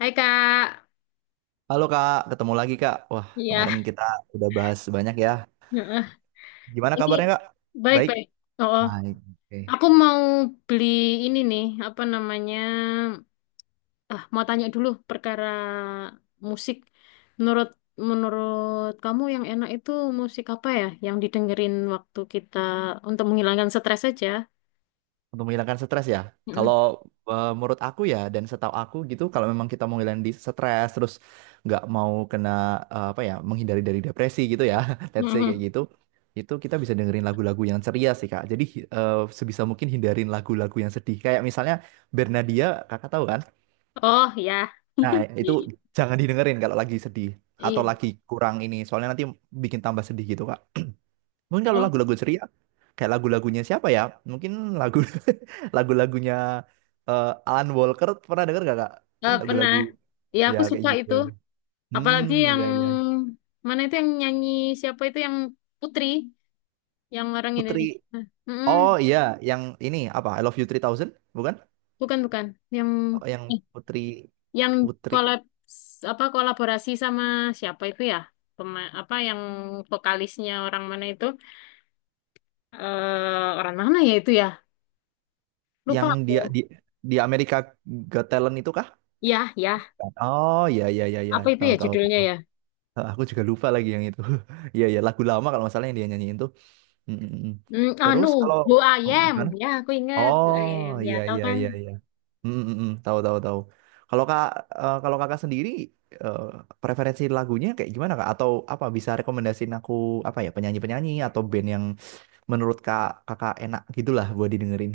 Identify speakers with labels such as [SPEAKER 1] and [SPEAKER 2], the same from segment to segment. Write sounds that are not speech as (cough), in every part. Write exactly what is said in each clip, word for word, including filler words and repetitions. [SPEAKER 1] Hai Kak,
[SPEAKER 2] Halo Kak, ketemu lagi Kak. Wah, kemarin
[SPEAKER 1] iya,
[SPEAKER 2] kita udah bahas banyak ya.
[SPEAKER 1] heeh.
[SPEAKER 2] Gimana
[SPEAKER 1] ini
[SPEAKER 2] kabarnya Kak? Baik.
[SPEAKER 1] baik-baik. Oh, oh.
[SPEAKER 2] Baik. Oke.
[SPEAKER 1] aku mau beli ini nih, apa namanya? Ah, mau tanya dulu perkara musik. Menurut menurut kamu yang enak itu musik apa ya? Yang didengerin waktu kita untuk menghilangkan stres aja?
[SPEAKER 2] Untuk menghilangkan stres ya. Kalau
[SPEAKER 1] Mm-mm.
[SPEAKER 2] eh, menurut aku ya dan setahu aku gitu, kalau memang kita mau ngilangin di stres terus nggak mau kena eh, apa ya, menghindari dari depresi gitu ya, (laughs) let's say kayak
[SPEAKER 1] Mm-mm.
[SPEAKER 2] gitu, itu kita bisa dengerin lagu-lagu yang ceria sih Kak. Jadi eh, sebisa mungkin hindarin lagu-lagu yang sedih. Kayak misalnya Bernadia, Kakak tahu kan?
[SPEAKER 1] Oh ya,
[SPEAKER 2] Nah,
[SPEAKER 1] (laughs)
[SPEAKER 2] itu jangan didengerin kalau lagi sedih atau
[SPEAKER 1] iya,
[SPEAKER 2] lagi kurang ini, soalnya nanti bikin tambah sedih gitu, Kak. Mungkin kalau
[SPEAKER 1] oh,
[SPEAKER 2] lagu-lagu ceria, kayak lagu-lagunya siapa ya? Mungkin lagu (laughs) lagu-lagunya eh, Alan Walker pernah denger gak, Kak? Ya
[SPEAKER 1] eh, pernah.
[SPEAKER 2] lagu-lagu
[SPEAKER 1] Ya
[SPEAKER 2] ya
[SPEAKER 1] aku
[SPEAKER 2] kayak
[SPEAKER 1] suka
[SPEAKER 2] gitu.
[SPEAKER 1] itu,
[SPEAKER 2] Hmm,
[SPEAKER 1] apalagi yang
[SPEAKER 2] iya iya.
[SPEAKER 1] mana itu yang nyanyi siapa itu yang Putri. Yang orang
[SPEAKER 2] Putri.
[SPEAKER 1] Indonesia. Nah, Mm-mm.
[SPEAKER 2] Oh iya, yang ini apa? I Love You three thousand, bukan?
[SPEAKER 1] Bukan bukan yang
[SPEAKER 2] Oh, yang
[SPEAKER 1] eh,
[SPEAKER 2] Putri
[SPEAKER 1] yang
[SPEAKER 2] Putri
[SPEAKER 1] kolab apa kolaborasi sama siapa itu ya? Pema- apa yang vokalisnya orang mana itu? Eh, orang mana ya itu ya? Lupa
[SPEAKER 2] yang dia
[SPEAKER 1] aku.
[SPEAKER 2] di di Amerika Got Talent itu kah?
[SPEAKER 1] Ya, ya.
[SPEAKER 2] Oh iya iya iya iya,
[SPEAKER 1] Apa itu
[SPEAKER 2] tahu
[SPEAKER 1] ya
[SPEAKER 2] tahu.
[SPEAKER 1] judulnya
[SPEAKER 2] Tahu.
[SPEAKER 1] ya?
[SPEAKER 2] Ah, aku juga lupa lagi yang itu. (laughs) Iya ya lagu lama kalau masalah yang dia nyanyiin tuh. Mm, mm, mm.
[SPEAKER 1] Hmm,
[SPEAKER 2] Terus kalau
[SPEAKER 1] anu, Who I
[SPEAKER 2] oh,
[SPEAKER 1] Am.
[SPEAKER 2] gimana?
[SPEAKER 1] Ya, aku inget. Who I
[SPEAKER 2] Oh
[SPEAKER 1] Am. Ya,
[SPEAKER 2] iya
[SPEAKER 1] tahu
[SPEAKER 2] iya
[SPEAKER 1] kan?
[SPEAKER 2] iya iya. Mm, mm, mm. Tahu tahu tahu. Kalau kak eh, kalau kakak sendiri eh, preferensi lagunya kayak gimana kak? Atau apa bisa rekomendasiin aku apa ya penyanyi penyanyi atau band yang menurut kak kakak enak gitulah buat didengerin?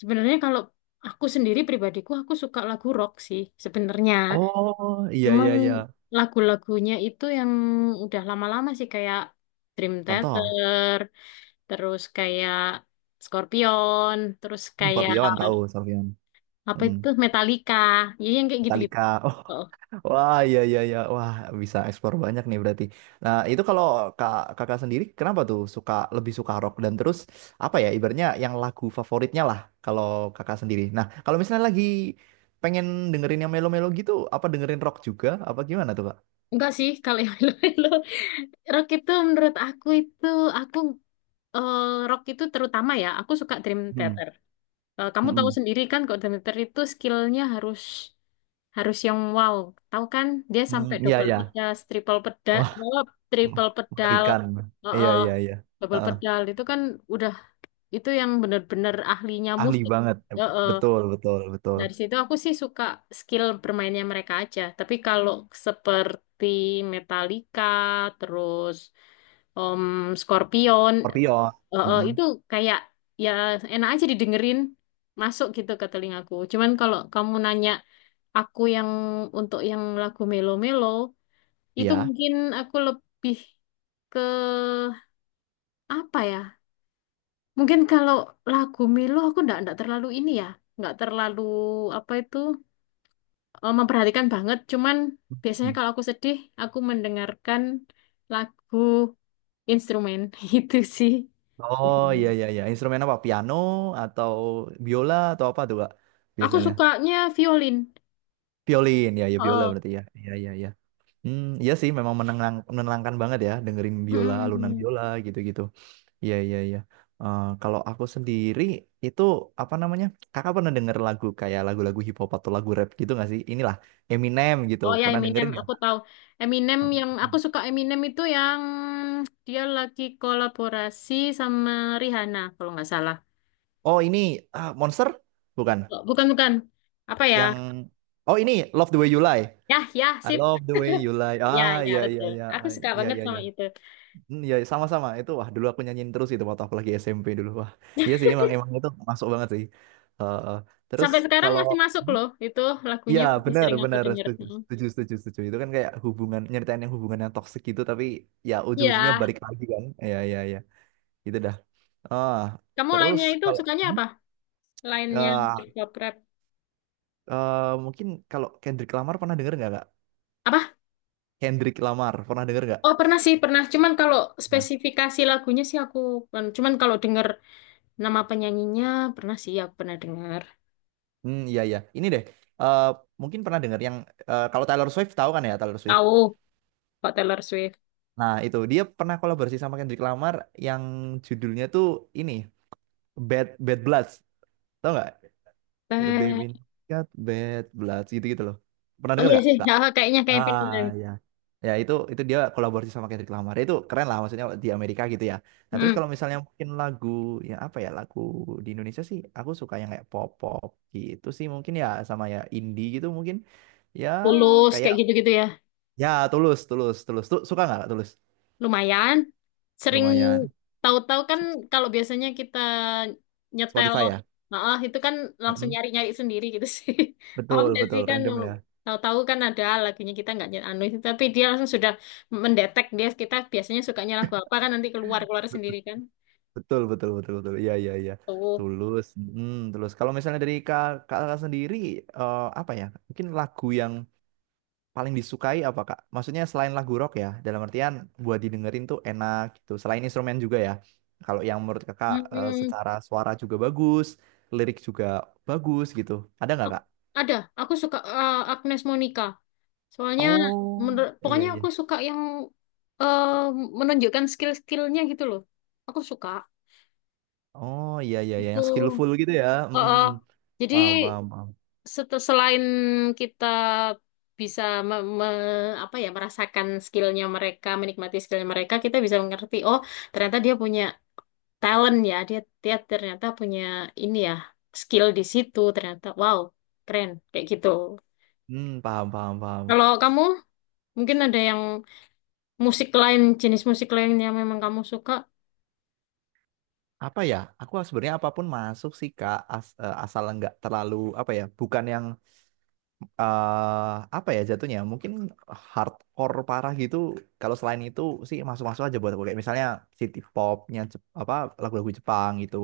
[SPEAKER 1] Sebenarnya kalau aku sendiri pribadiku aku suka lagu rock sih sebenarnya.
[SPEAKER 2] Oh iya
[SPEAKER 1] Cuman
[SPEAKER 2] iya iya.
[SPEAKER 1] lagu-lagunya itu yang udah lama-lama sih kayak Dream
[SPEAKER 2] Contoh
[SPEAKER 1] Theater, terus kayak Scorpion, terus kayak
[SPEAKER 2] Scorpion tahu Scorpion.
[SPEAKER 1] apa itu
[SPEAKER 2] Mm.
[SPEAKER 1] Metallica, ya yang kayak gitu-gitu.
[SPEAKER 2] Metallica.
[SPEAKER 1] Oh,
[SPEAKER 2] (laughs) Wah, iya iya iya. Wah, bisa eksplor banyak nih berarti. Nah, itu kalau kak, kakak sendiri kenapa tuh suka lebih suka rock dan terus apa ya ibaratnya yang lagu favoritnya lah kalau kakak sendiri. Nah, kalau misalnya lagi pengen dengerin yang melo-melo gitu, apa dengerin rock juga apa gimana tuh, Kak?
[SPEAKER 1] enggak sih kalau yang lo rock itu menurut aku itu aku eh, rock itu terutama ya aku suka Dream
[SPEAKER 2] Hmm.
[SPEAKER 1] Theater. Eh, kamu tahu
[SPEAKER 2] Mm.
[SPEAKER 1] sendiri kan kalau Dream Theater itu skillnya harus harus yang wow. Tahu kan dia
[SPEAKER 2] Hmm,
[SPEAKER 1] sampai
[SPEAKER 2] iya
[SPEAKER 1] double
[SPEAKER 2] iya.
[SPEAKER 1] pedas, triple pedas,
[SPEAKER 2] Wah,
[SPEAKER 1] triple pedal,
[SPEAKER 2] mengerikan.
[SPEAKER 1] eh,
[SPEAKER 2] Iya
[SPEAKER 1] eh,
[SPEAKER 2] iya iya.
[SPEAKER 1] double
[SPEAKER 2] Heeh.
[SPEAKER 1] pedal itu kan udah itu yang bener-bener ahlinya
[SPEAKER 2] Ahli
[SPEAKER 1] musik.
[SPEAKER 2] banget.
[SPEAKER 1] Eh, eh.
[SPEAKER 2] Betul, betul, betul.
[SPEAKER 1] Dari situ aku sih suka skill bermainnya mereka aja. Tapi kalau seperti Metallica, terus Om Scorpion,
[SPEAKER 2] Scorpion.
[SPEAKER 1] eh, eh,
[SPEAKER 2] Mm-mm.
[SPEAKER 1] itu kayak ya enak aja didengerin, masuk gitu ke telingaku. Cuman kalau kamu nanya aku yang untuk yang lagu melo-melo itu
[SPEAKER 2] Iya.
[SPEAKER 1] mungkin aku lebih ke apa ya? Mungkin kalau lagu melo aku ndak ndak terlalu ini ya, nggak terlalu apa itu eh, memperhatikan banget. Cuman biasanya
[SPEAKER 2] Hmm.
[SPEAKER 1] kalau aku sedih, aku mendengarkan lagu instrumen (laughs) itu sih.
[SPEAKER 2] Oh
[SPEAKER 1] Biasanya.
[SPEAKER 2] iya iya iya. Instrumen apa? Piano atau biola atau apa tuh Kak?
[SPEAKER 1] Aku
[SPEAKER 2] Biasanya.
[SPEAKER 1] sukanya violin.
[SPEAKER 2] Violin ya ya biola
[SPEAKER 1] Oh.
[SPEAKER 2] berarti ya. Iya iya iya. Hmm, iya sih memang menenang, menenangkan banget ya dengerin biola, alunan biola gitu-gitu. Iya iya iya. Eh, kalau aku sendiri itu apa namanya? Kakak pernah denger lagu kayak lagu-lagu hip hop atau lagu rap gitu nggak sih? Inilah Eminem gitu.
[SPEAKER 1] Oh ya
[SPEAKER 2] Pernah
[SPEAKER 1] Eminem,
[SPEAKER 2] dengerin nggak
[SPEAKER 1] aku
[SPEAKER 2] Kak?
[SPEAKER 1] tahu. Eminem
[SPEAKER 2] Oh,
[SPEAKER 1] yang aku
[SPEAKER 2] hmm.
[SPEAKER 1] suka Eminem itu yang dia lagi kolaborasi sama Rihanna kalau nggak salah.
[SPEAKER 2] Oh, ini ah, Monster bukan?
[SPEAKER 1] Oh, bukan bukan. Apa ya?
[SPEAKER 2] Yang Oh, ini Love the Way You Lie.
[SPEAKER 1] Ya ya
[SPEAKER 2] I
[SPEAKER 1] sip.
[SPEAKER 2] love the way you lie.
[SPEAKER 1] Ya
[SPEAKER 2] Ah,
[SPEAKER 1] ya
[SPEAKER 2] iya iya
[SPEAKER 1] betul.
[SPEAKER 2] iya.
[SPEAKER 1] Aku
[SPEAKER 2] Ah,
[SPEAKER 1] suka
[SPEAKER 2] iya
[SPEAKER 1] banget
[SPEAKER 2] iya
[SPEAKER 1] sama
[SPEAKER 2] iya.
[SPEAKER 1] itu.
[SPEAKER 2] Hmm, iya sama-sama. Itu wah dulu aku nyanyiin terus itu waktu aku lagi S M P dulu. Wah. Iya sih emang emang itu masuk banget sih. Eh, eh. terus
[SPEAKER 1] Sampai sekarang
[SPEAKER 2] kalau
[SPEAKER 1] masih masuk loh itu
[SPEAKER 2] iya
[SPEAKER 1] lagunya masih
[SPEAKER 2] benar
[SPEAKER 1] sering aku
[SPEAKER 2] benar
[SPEAKER 1] denger.
[SPEAKER 2] setuju
[SPEAKER 1] Mm.
[SPEAKER 2] setuju setuju setuju. Itu kan kayak hubungan nyeritain yang hubungan yang toksik gitu tapi ya
[SPEAKER 1] Iya.
[SPEAKER 2] ujung-ujungnya balik lagi kan. Iya iya iya itu dah ah
[SPEAKER 1] Kamu
[SPEAKER 2] terus
[SPEAKER 1] lainnya itu
[SPEAKER 2] kalau
[SPEAKER 1] sukanya
[SPEAKER 2] hmm?
[SPEAKER 1] apa? Lainnya
[SPEAKER 2] Ah,
[SPEAKER 1] hip-hop rap.
[SPEAKER 2] eh, mungkin kalau Kendrick Lamar pernah denger nggak kak.
[SPEAKER 1] Apa?
[SPEAKER 2] Kendrick Lamar pernah denger nggak?
[SPEAKER 1] Oh pernah sih pernah. Cuman kalau
[SPEAKER 2] Nah,
[SPEAKER 1] spesifikasi lagunya sih aku cuman kalau denger nama penyanyinya pernah sih aku pernah dengar.
[SPEAKER 2] hmm, iya iya. Ini deh, eh, mungkin pernah dengar yang eh, kalau Taylor Swift tahu kan ya Taylor Swift.
[SPEAKER 1] Tahu Kak Taylor Swift.
[SPEAKER 2] Nah itu dia pernah kolaborasi sama Kendrick Lamar yang judulnya tuh ini Bad Bad Bloods, tahu nggak? The Baby
[SPEAKER 1] Eh,
[SPEAKER 2] Got Bad Bloods gitu gitu loh. Pernah
[SPEAKER 1] oh
[SPEAKER 2] dengar
[SPEAKER 1] iya
[SPEAKER 2] nggak?
[SPEAKER 1] sih, ya, kayaknya kayak pernah
[SPEAKER 2] Ah
[SPEAKER 1] deh.
[SPEAKER 2] ya. Ya itu itu dia kolaborasi sama Kendrick Lamar. Itu keren lah maksudnya di Amerika gitu ya. Nah, terus
[SPEAKER 1] Hmm,
[SPEAKER 2] kalau misalnya mungkin lagu yang apa ya? Lagu di Indonesia sih aku suka yang kayak pop-pop gitu sih mungkin ya sama ya indie gitu mungkin. Ya
[SPEAKER 1] Tulus
[SPEAKER 2] kayak
[SPEAKER 1] kayak gitu-gitu ya.
[SPEAKER 2] ya Tulus, Tulus, Tulus. Tuh suka nggak Tulus?
[SPEAKER 1] Lumayan. Sering
[SPEAKER 2] Lumayan.
[SPEAKER 1] tahu-tahu kan kalau biasanya kita nyetel,
[SPEAKER 2] Spotify ya.
[SPEAKER 1] nah itu kan langsung
[SPEAKER 2] Mm-mm.
[SPEAKER 1] nyari-nyari sendiri gitu sih. (laughs) Paham
[SPEAKER 2] Betul,
[SPEAKER 1] nggak sih
[SPEAKER 2] betul,
[SPEAKER 1] kan
[SPEAKER 2] random ya.
[SPEAKER 1] tahu-tahu kan ada lagunya kita nggak nyet- anu itu, tapi dia langsung sudah mendetek dia kita biasanya sukanya lagu apa kan nanti keluar-keluar sendiri kan.
[SPEAKER 2] Betul, betul, betul, betul. Iya, iya, iya.
[SPEAKER 1] Tuh.
[SPEAKER 2] Tulus. Mm, tulus. Kalau misalnya dari kak- kakak sendiri, eh, apa ya? Mungkin lagu yang paling disukai apa Kak? Maksudnya selain lagu rock ya, dalam artian buat didengerin tuh enak gitu. Selain instrumen juga ya. Kalau yang menurut Kakak
[SPEAKER 1] Hmm,
[SPEAKER 2] eh,
[SPEAKER 1] hmm.
[SPEAKER 2] secara suara juga bagus, lirik juga bagus gitu. Ada nggak Kak?
[SPEAKER 1] ada. Aku suka eh, Agnes Monica. Soalnya
[SPEAKER 2] Oh,
[SPEAKER 1] menurut
[SPEAKER 2] iya
[SPEAKER 1] pokoknya aku
[SPEAKER 2] iya.
[SPEAKER 1] suka yang eh, menunjukkan skill-skillnya gitu loh. Aku suka
[SPEAKER 2] Oh, iya iya iya
[SPEAKER 1] itu.
[SPEAKER 2] yang skillful gitu ya.
[SPEAKER 1] Oh,
[SPEAKER 2] Mm, mm,
[SPEAKER 1] oh.
[SPEAKER 2] mm.
[SPEAKER 1] Jadi
[SPEAKER 2] Paham paham paham.
[SPEAKER 1] set- selain kita bisa me- me- apa ya merasakan skillnya mereka, menikmati skillnya mereka, kita bisa mengerti. Oh, ternyata dia punya talent ya. Dia dia ternyata punya ini ya skill di situ. Ternyata wow keren kayak gitu.
[SPEAKER 2] Hmm, paham paham paham.
[SPEAKER 1] Kalau kamu mungkin ada yang musik lain, jenis musik lain yang memang kamu suka.
[SPEAKER 2] Apa ya? Aku sebenarnya apapun masuk sih Kak, As- eh, asal nggak terlalu apa ya? Bukan yang eh apa ya jatuhnya mungkin hardcore parah gitu kalau selain itu sih masuk-masuk aja buat aku kayak misalnya city popnya Jep- apa lagu-lagu Jepang gitu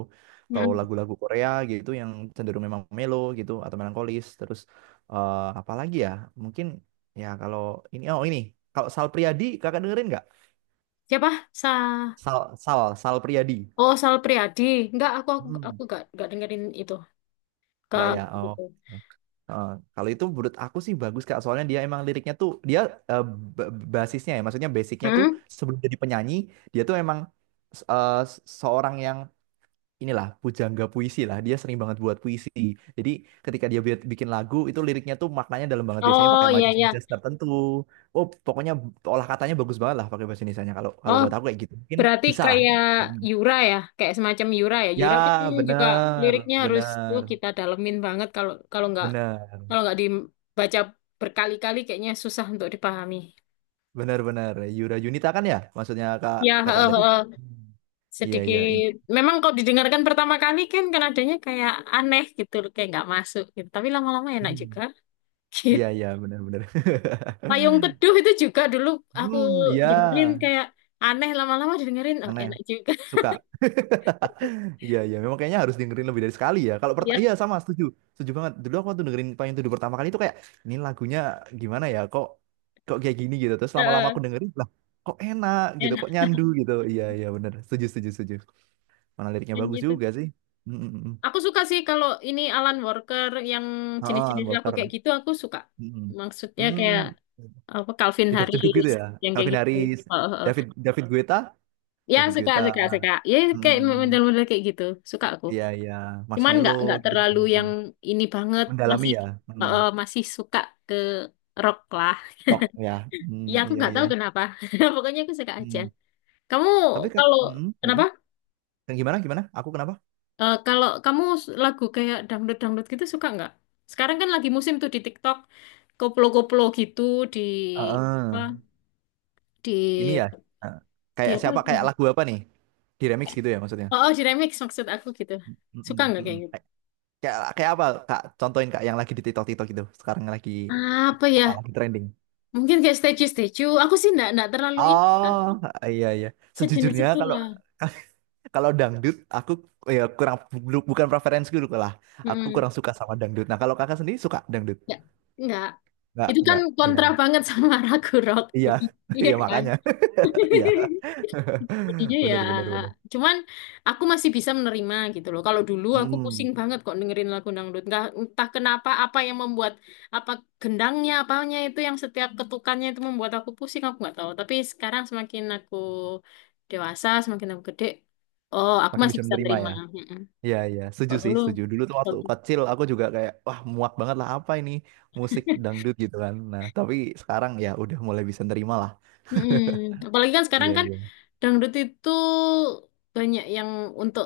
[SPEAKER 2] atau
[SPEAKER 1] Mm.
[SPEAKER 2] lagu-lagu Korea gitu yang cenderung memang melo gitu atau melankolis terus eh apa lagi ya mungkin ya kalau ini oh ini kalau Sal Priadi kakak dengerin nggak.
[SPEAKER 1] Siapa? Sa
[SPEAKER 2] Sal Sal Sal Priadi.
[SPEAKER 1] Oh, Sal Priadi. Enggak, aku aku
[SPEAKER 2] Hmm.
[SPEAKER 1] aku enggak enggak dengerin itu. Ke
[SPEAKER 2] Nggak ya. Oh.
[SPEAKER 1] gitu.
[SPEAKER 2] Ya. Heeh. Kalau itu menurut aku sih bagus Kak, soalnya dia emang liriknya tuh dia eh, ba- basisnya ya, maksudnya basicnya tuh
[SPEAKER 1] Hmm?
[SPEAKER 2] sebelum jadi penyanyi dia tuh emang eh, seorang yang inilah pujangga puisi lah, dia sering banget buat puisi. Jadi ketika dia bi- bikin lagu itu liriknya tuh maknanya dalam banget biasanya
[SPEAKER 1] Oh,
[SPEAKER 2] pakai
[SPEAKER 1] iya iya.
[SPEAKER 2] majas-majas tertentu. Oh pokoknya olah katanya bagus banget lah pakai bahasa Indonesianya. Kalau kalau
[SPEAKER 1] Oh,
[SPEAKER 2] buat aku kayak gitu mungkin
[SPEAKER 1] berarti
[SPEAKER 2] bisa lah.
[SPEAKER 1] kayak
[SPEAKER 2] Hmm.
[SPEAKER 1] Yura ya, kayak semacam Yura ya.
[SPEAKER 2] Ya
[SPEAKER 1] Yura kan juga
[SPEAKER 2] bener
[SPEAKER 1] liriknya harus tuh
[SPEAKER 2] bener
[SPEAKER 1] kita dalemin banget kalau kalau enggak
[SPEAKER 2] bener.
[SPEAKER 1] kalau enggak dibaca berkali-kali kayaknya susah untuk dipahami.
[SPEAKER 2] Benar-benar Yura Yunita kan ya, maksudnya kak
[SPEAKER 1] Ya,
[SPEAKER 2] kakak
[SPEAKER 1] heeh,
[SPEAKER 2] tadi.
[SPEAKER 1] heeh.
[SPEAKER 2] Hmm. Iya iya, in-
[SPEAKER 1] sedikit memang kalau didengarkan pertama kali kan nadanya kayak aneh gitu kayak nggak masuk gitu tapi lama-lama enak juga
[SPEAKER 2] hmm.
[SPEAKER 1] (laughs) gitu
[SPEAKER 2] Iya iya, benar-benar.
[SPEAKER 1] Payung
[SPEAKER 2] (laughs)
[SPEAKER 1] Teduh itu juga dulu aku
[SPEAKER 2] Hmm, iya,
[SPEAKER 1] dengerin kayak aneh lama-lama dengerin oh
[SPEAKER 2] aneh.
[SPEAKER 1] enak juga
[SPEAKER 2] Suka. (laughs) Iya iya, memang kayaknya harus dengerin lebih dari sekali ya. Kalau pertama,
[SPEAKER 1] (laughs)
[SPEAKER 2] iya
[SPEAKER 1] ya
[SPEAKER 2] sama, setuju, setuju banget. Dulu aku tuh dengerin Payung Teduh pertama kali itu kayak ini lagunya gimana ya? Kok kok kayak gini gitu. Terus lama-lama
[SPEAKER 1] heeh,
[SPEAKER 2] aku dengerin lah, kok enak gitu,
[SPEAKER 1] enak
[SPEAKER 2] kok nyandu gitu. Iya iya benar, setuju setuju setuju. Mana liriknya
[SPEAKER 1] kan
[SPEAKER 2] bagus
[SPEAKER 1] gitu
[SPEAKER 2] juga sih. Mm, mm, mm.
[SPEAKER 1] aku suka sih kalau ini Alan Walker yang
[SPEAKER 2] Ah,
[SPEAKER 1] jenis-jenis lagu kayak
[SPEAKER 2] Walker.
[SPEAKER 1] gitu aku suka
[SPEAKER 2] Mm-mm.
[SPEAKER 1] maksudnya kayak
[SPEAKER 2] Hmm, apa
[SPEAKER 1] apa Calvin
[SPEAKER 2] jeduk-jeduk gitu
[SPEAKER 1] Harris
[SPEAKER 2] ya.
[SPEAKER 1] yang kayak
[SPEAKER 2] Calvin
[SPEAKER 1] gitu
[SPEAKER 2] Harris,
[SPEAKER 1] Heeh, heeh.
[SPEAKER 2] David David Guetta,
[SPEAKER 1] ya
[SPEAKER 2] David
[SPEAKER 1] suka
[SPEAKER 2] Guetta.
[SPEAKER 1] suka suka ya kayak
[SPEAKER 2] Hmm,
[SPEAKER 1] model-model kayak gitu suka aku
[SPEAKER 2] iya iya,
[SPEAKER 1] Cuman
[SPEAKER 2] Marshmello
[SPEAKER 1] nggak nggak
[SPEAKER 2] gitu.
[SPEAKER 1] terlalu
[SPEAKER 2] Hmm.
[SPEAKER 1] yang ini banget,
[SPEAKER 2] Mendalami.
[SPEAKER 1] masih
[SPEAKER 2] Hmm. Ya. Hmm.
[SPEAKER 1] eh, masih suka ke rock lah.
[SPEAKER 2] Rock ya. Hmm,
[SPEAKER 1] Ya aku
[SPEAKER 2] iya
[SPEAKER 1] nggak
[SPEAKER 2] iya.
[SPEAKER 1] tahu kenapa. (laughs) Pokoknya aku suka aja.
[SPEAKER 2] Hmm.
[SPEAKER 1] Kamu
[SPEAKER 2] Tapi Kak,
[SPEAKER 1] kalau
[SPEAKER 2] hmm,
[SPEAKER 1] kenapa?
[SPEAKER 2] gimana? Dan gimana gimana? Aku kenapa?
[SPEAKER 1] Eh, kalau kamu s- lagu kayak dangdut-dangdut gitu suka nggak? Sekarang kan lagi musim tuh di TikTok, koplo-koplo gitu di apa?
[SPEAKER 2] Heeh. Ini
[SPEAKER 1] Di
[SPEAKER 2] ya. eh,
[SPEAKER 1] di
[SPEAKER 2] Kayak
[SPEAKER 1] apa?
[SPEAKER 2] siapa kayak
[SPEAKER 1] Itu?
[SPEAKER 2] lagu apa nih? Di remix gitu ya maksudnya.
[SPEAKER 1] Oh, oh, di remix maksud aku gitu.
[SPEAKER 2] Mm-mm,
[SPEAKER 1] Suka nggak
[SPEAKER 2] mm-mm.
[SPEAKER 1] kayak gitu?
[SPEAKER 2] Kayak kayak apa Kak? Contohin Kak yang lagi di TikTok-TikTok gitu. Sekarang lagi
[SPEAKER 1] Apa
[SPEAKER 2] apa
[SPEAKER 1] ya?
[SPEAKER 2] lagi trending?
[SPEAKER 1] Mungkin kayak statue-statue. Aku sih nggak nggak terlalu ini. kan.
[SPEAKER 2] Oh, iya iya.
[SPEAKER 1] Sejenis
[SPEAKER 2] Sejujurnya kalau
[SPEAKER 1] itulah.
[SPEAKER 2] (laughs) kalau dangdut aku ya kurang bu- bukan preferensiku dulu lah. Aku
[SPEAKER 1] Mm-mm.
[SPEAKER 2] kurang suka sama dangdut. Nah, kalau kakak sendiri suka dangdut?
[SPEAKER 1] Nggak, nggak.
[SPEAKER 2] Enggak,
[SPEAKER 1] Itu kan
[SPEAKER 2] enggak. Iya.
[SPEAKER 1] kontra banget sama (laughs) Ragu Rock.
[SPEAKER 2] Iya. (laughs)
[SPEAKER 1] Iya
[SPEAKER 2] Iya
[SPEAKER 1] kan?
[SPEAKER 2] makanya. (laughs)
[SPEAKER 1] (laughs)
[SPEAKER 2] Iya.
[SPEAKER 1] Jadinya
[SPEAKER 2] (laughs)
[SPEAKER 1] ya,
[SPEAKER 2] Bener bener bener.
[SPEAKER 1] cuman aku masih bisa menerima gitu loh. Kalau dulu aku
[SPEAKER 2] Mm,
[SPEAKER 1] pusing banget kok dengerin lagu dangdut. Nggak, entah kenapa apa yang membuat apa gendangnya, apanya itu yang setiap ketukannya itu membuat aku pusing, aku nggak tahu. Tapi sekarang semakin aku dewasa, semakin aku gede, oh aku
[SPEAKER 2] makin
[SPEAKER 1] masih
[SPEAKER 2] bisa
[SPEAKER 1] bisa
[SPEAKER 2] menerima
[SPEAKER 1] terima.
[SPEAKER 2] ya.
[SPEAKER 1] Mm-mm.
[SPEAKER 2] Iya iya, setuju
[SPEAKER 1] Kalau
[SPEAKER 2] sih,
[SPEAKER 1] dulu,
[SPEAKER 2] setuju. Dulu tuh waktu kecil aku juga kayak wah muak banget lah apa ini musik dangdut gitu kan. Nah, tapi sekarang ya udah mulai bisa nerima lah.
[SPEAKER 1] Mm-mm. Apalagi kan
[SPEAKER 2] (laughs) Iya
[SPEAKER 1] sekarang kan
[SPEAKER 2] iya.
[SPEAKER 1] dangdut itu banyak yang untuk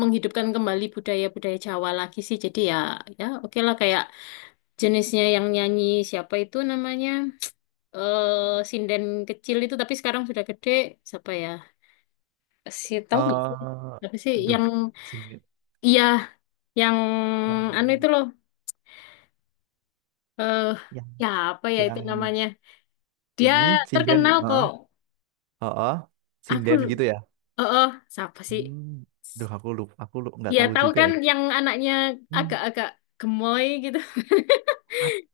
[SPEAKER 1] menghidupkan kembali budaya-budaya Jawa lagi sih. Jadi ya, ya oke lah kayak jenisnya yang nyanyi siapa itu namanya eh sinden kecil itu tapi sekarang sudah gede siapa ya? Si tahu nggak sih?
[SPEAKER 2] Eh,
[SPEAKER 1] Tapi sih yang
[SPEAKER 2] aduh.
[SPEAKER 1] iya yang
[SPEAKER 2] yang
[SPEAKER 1] anu itu loh eh
[SPEAKER 2] yang
[SPEAKER 1] ya apa ya itu
[SPEAKER 2] yang
[SPEAKER 1] namanya? Dia
[SPEAKER 2] hmm, sinden
[SPEAKER 1] terkenal kok.
[SPEAKER 2] heeh heeh,
[SPEAKER 1] Aku
[SPEAKER 2] sinden gitu ya.
[SPEAKER 1] eh eh, siapa sih?
[SPEAKER 2] Hmm, duh aku lupa aku lu nggak
[SPEAKER 1] Iya
[SPEAKER 2] tahu
[SPEAKER 1] tahu
[SPEAKER 2] juga
[SPEAKER 1] kan
[SPEAKER 2] ya.
[SPEAKER 1] yang anaknya
[SPEAKER 2] Hmm.
[SPEAKER 1] agak-agak gemoy gitu.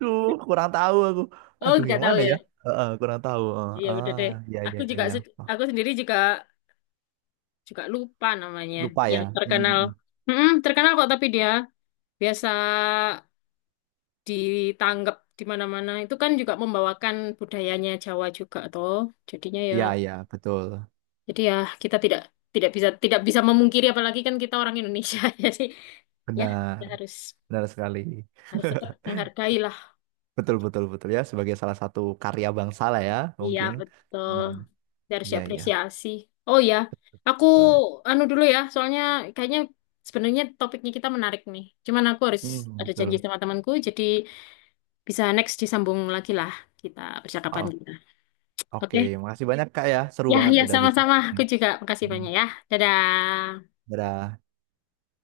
[SPEAKER 2] Duh kurang tahu aku
[SPEAKER 1] Oh,
[SPEAKER 2] aduh
[SPEAKER 1] nggak
[SPEAKER 2] yang
[SPEAKER 1] tahu
[SPEAKER 2] mana
[SPEAKER 1] ya.
[SPEAKER 2] ya. Heeh, kurang tahu heeh.
[SPEAKER 1] Iya, udah
[SPEAKER 2] Ah
[SPEAKER 1] deh.
[SPEAKER 2] ya ya
[SPEAKER 1] Aku juga
[SPEAKER 2] ya.
[SPEAKER 1] se-
[SPEAKER 2] Ah,
[SPEAKER 1] aku sendiri juga juga lupa namanya.
[SPEAKER 2] lupa
[SPEAKER 1] Yang
[SPEAKER 2] ya hmm, hmm,
[SPEAKER 1] terkenal.
[SPEAKER 2] hmm.
[SPEAKER 1] Mm-mm, terkenal kok tapi dia biasa ditanggap di mana-mana. Itu kan juga membawakan budayanya Jawa juga toh. Jadinya ya
[SPEAKER 2] Ya ya betul
[SPEAKER 1] jadi ya kita tidak tidak bisa tidak bisa memungkiri apalagi kan kita orang Indonesia. (laughs) Jadi ya kita
[SPEAKER 2] benar
[SPEAKER 1] harus
[SPEAKER 2] benar sekali.
[SPEAKER 1] harus tetap
[SPEAKER 2] (laughs)
[SPEAKER 1] menghargai lah
[SPEAKER 2] Betul betul betul ya sebagai salah satu karya bangsa lah ya
[SPEAKER 1] Iya,
[SPEAKER 2] mungkin
[SPEAKER 1] betul.
[SPEAKER 2] hmm,
[SPEAKER 1] Dia harus
[SPEAKER 2] ya ya
[SPEAKER 1] diapresiasi. Oh ya, aku
[SPEAKER 2] betul, betul.
[SPEAKER 1] anu dulu ya, soalnya kayaknya sebenarnya topiknya kita menarik nih. Cuman aku harus
[SPEAKER 2] Hmm,
[SPEAKER 1] ada janji
[SPEAKER 2] betul.
[SPEAKER 1] sama temanku, jadi bisa next disambung lagi lah kita percakapan
[SPEAKER 2] Oh,
[SPEAKER 1] kita.
[SPEAKER 2] oke,
[SPEAKER 1] Oke?
[SPEAKER 2] makasih banyak Kak ya. Seru
[SPEAKER 1] Ya,
[SPEAKER 2] banget
[SPEAKER 1] ya
[SPEAKER 2] udah bicara.
[SPEAKER 1] sama-sama.
[SPEAKER 2] Ini.
[SPEAKER 1] Aku juga makasih
[SPEAKER 2] Hmm,
[SPEAKER 1] banyak ya. Dadah.
[SPEAKER 2] dadah.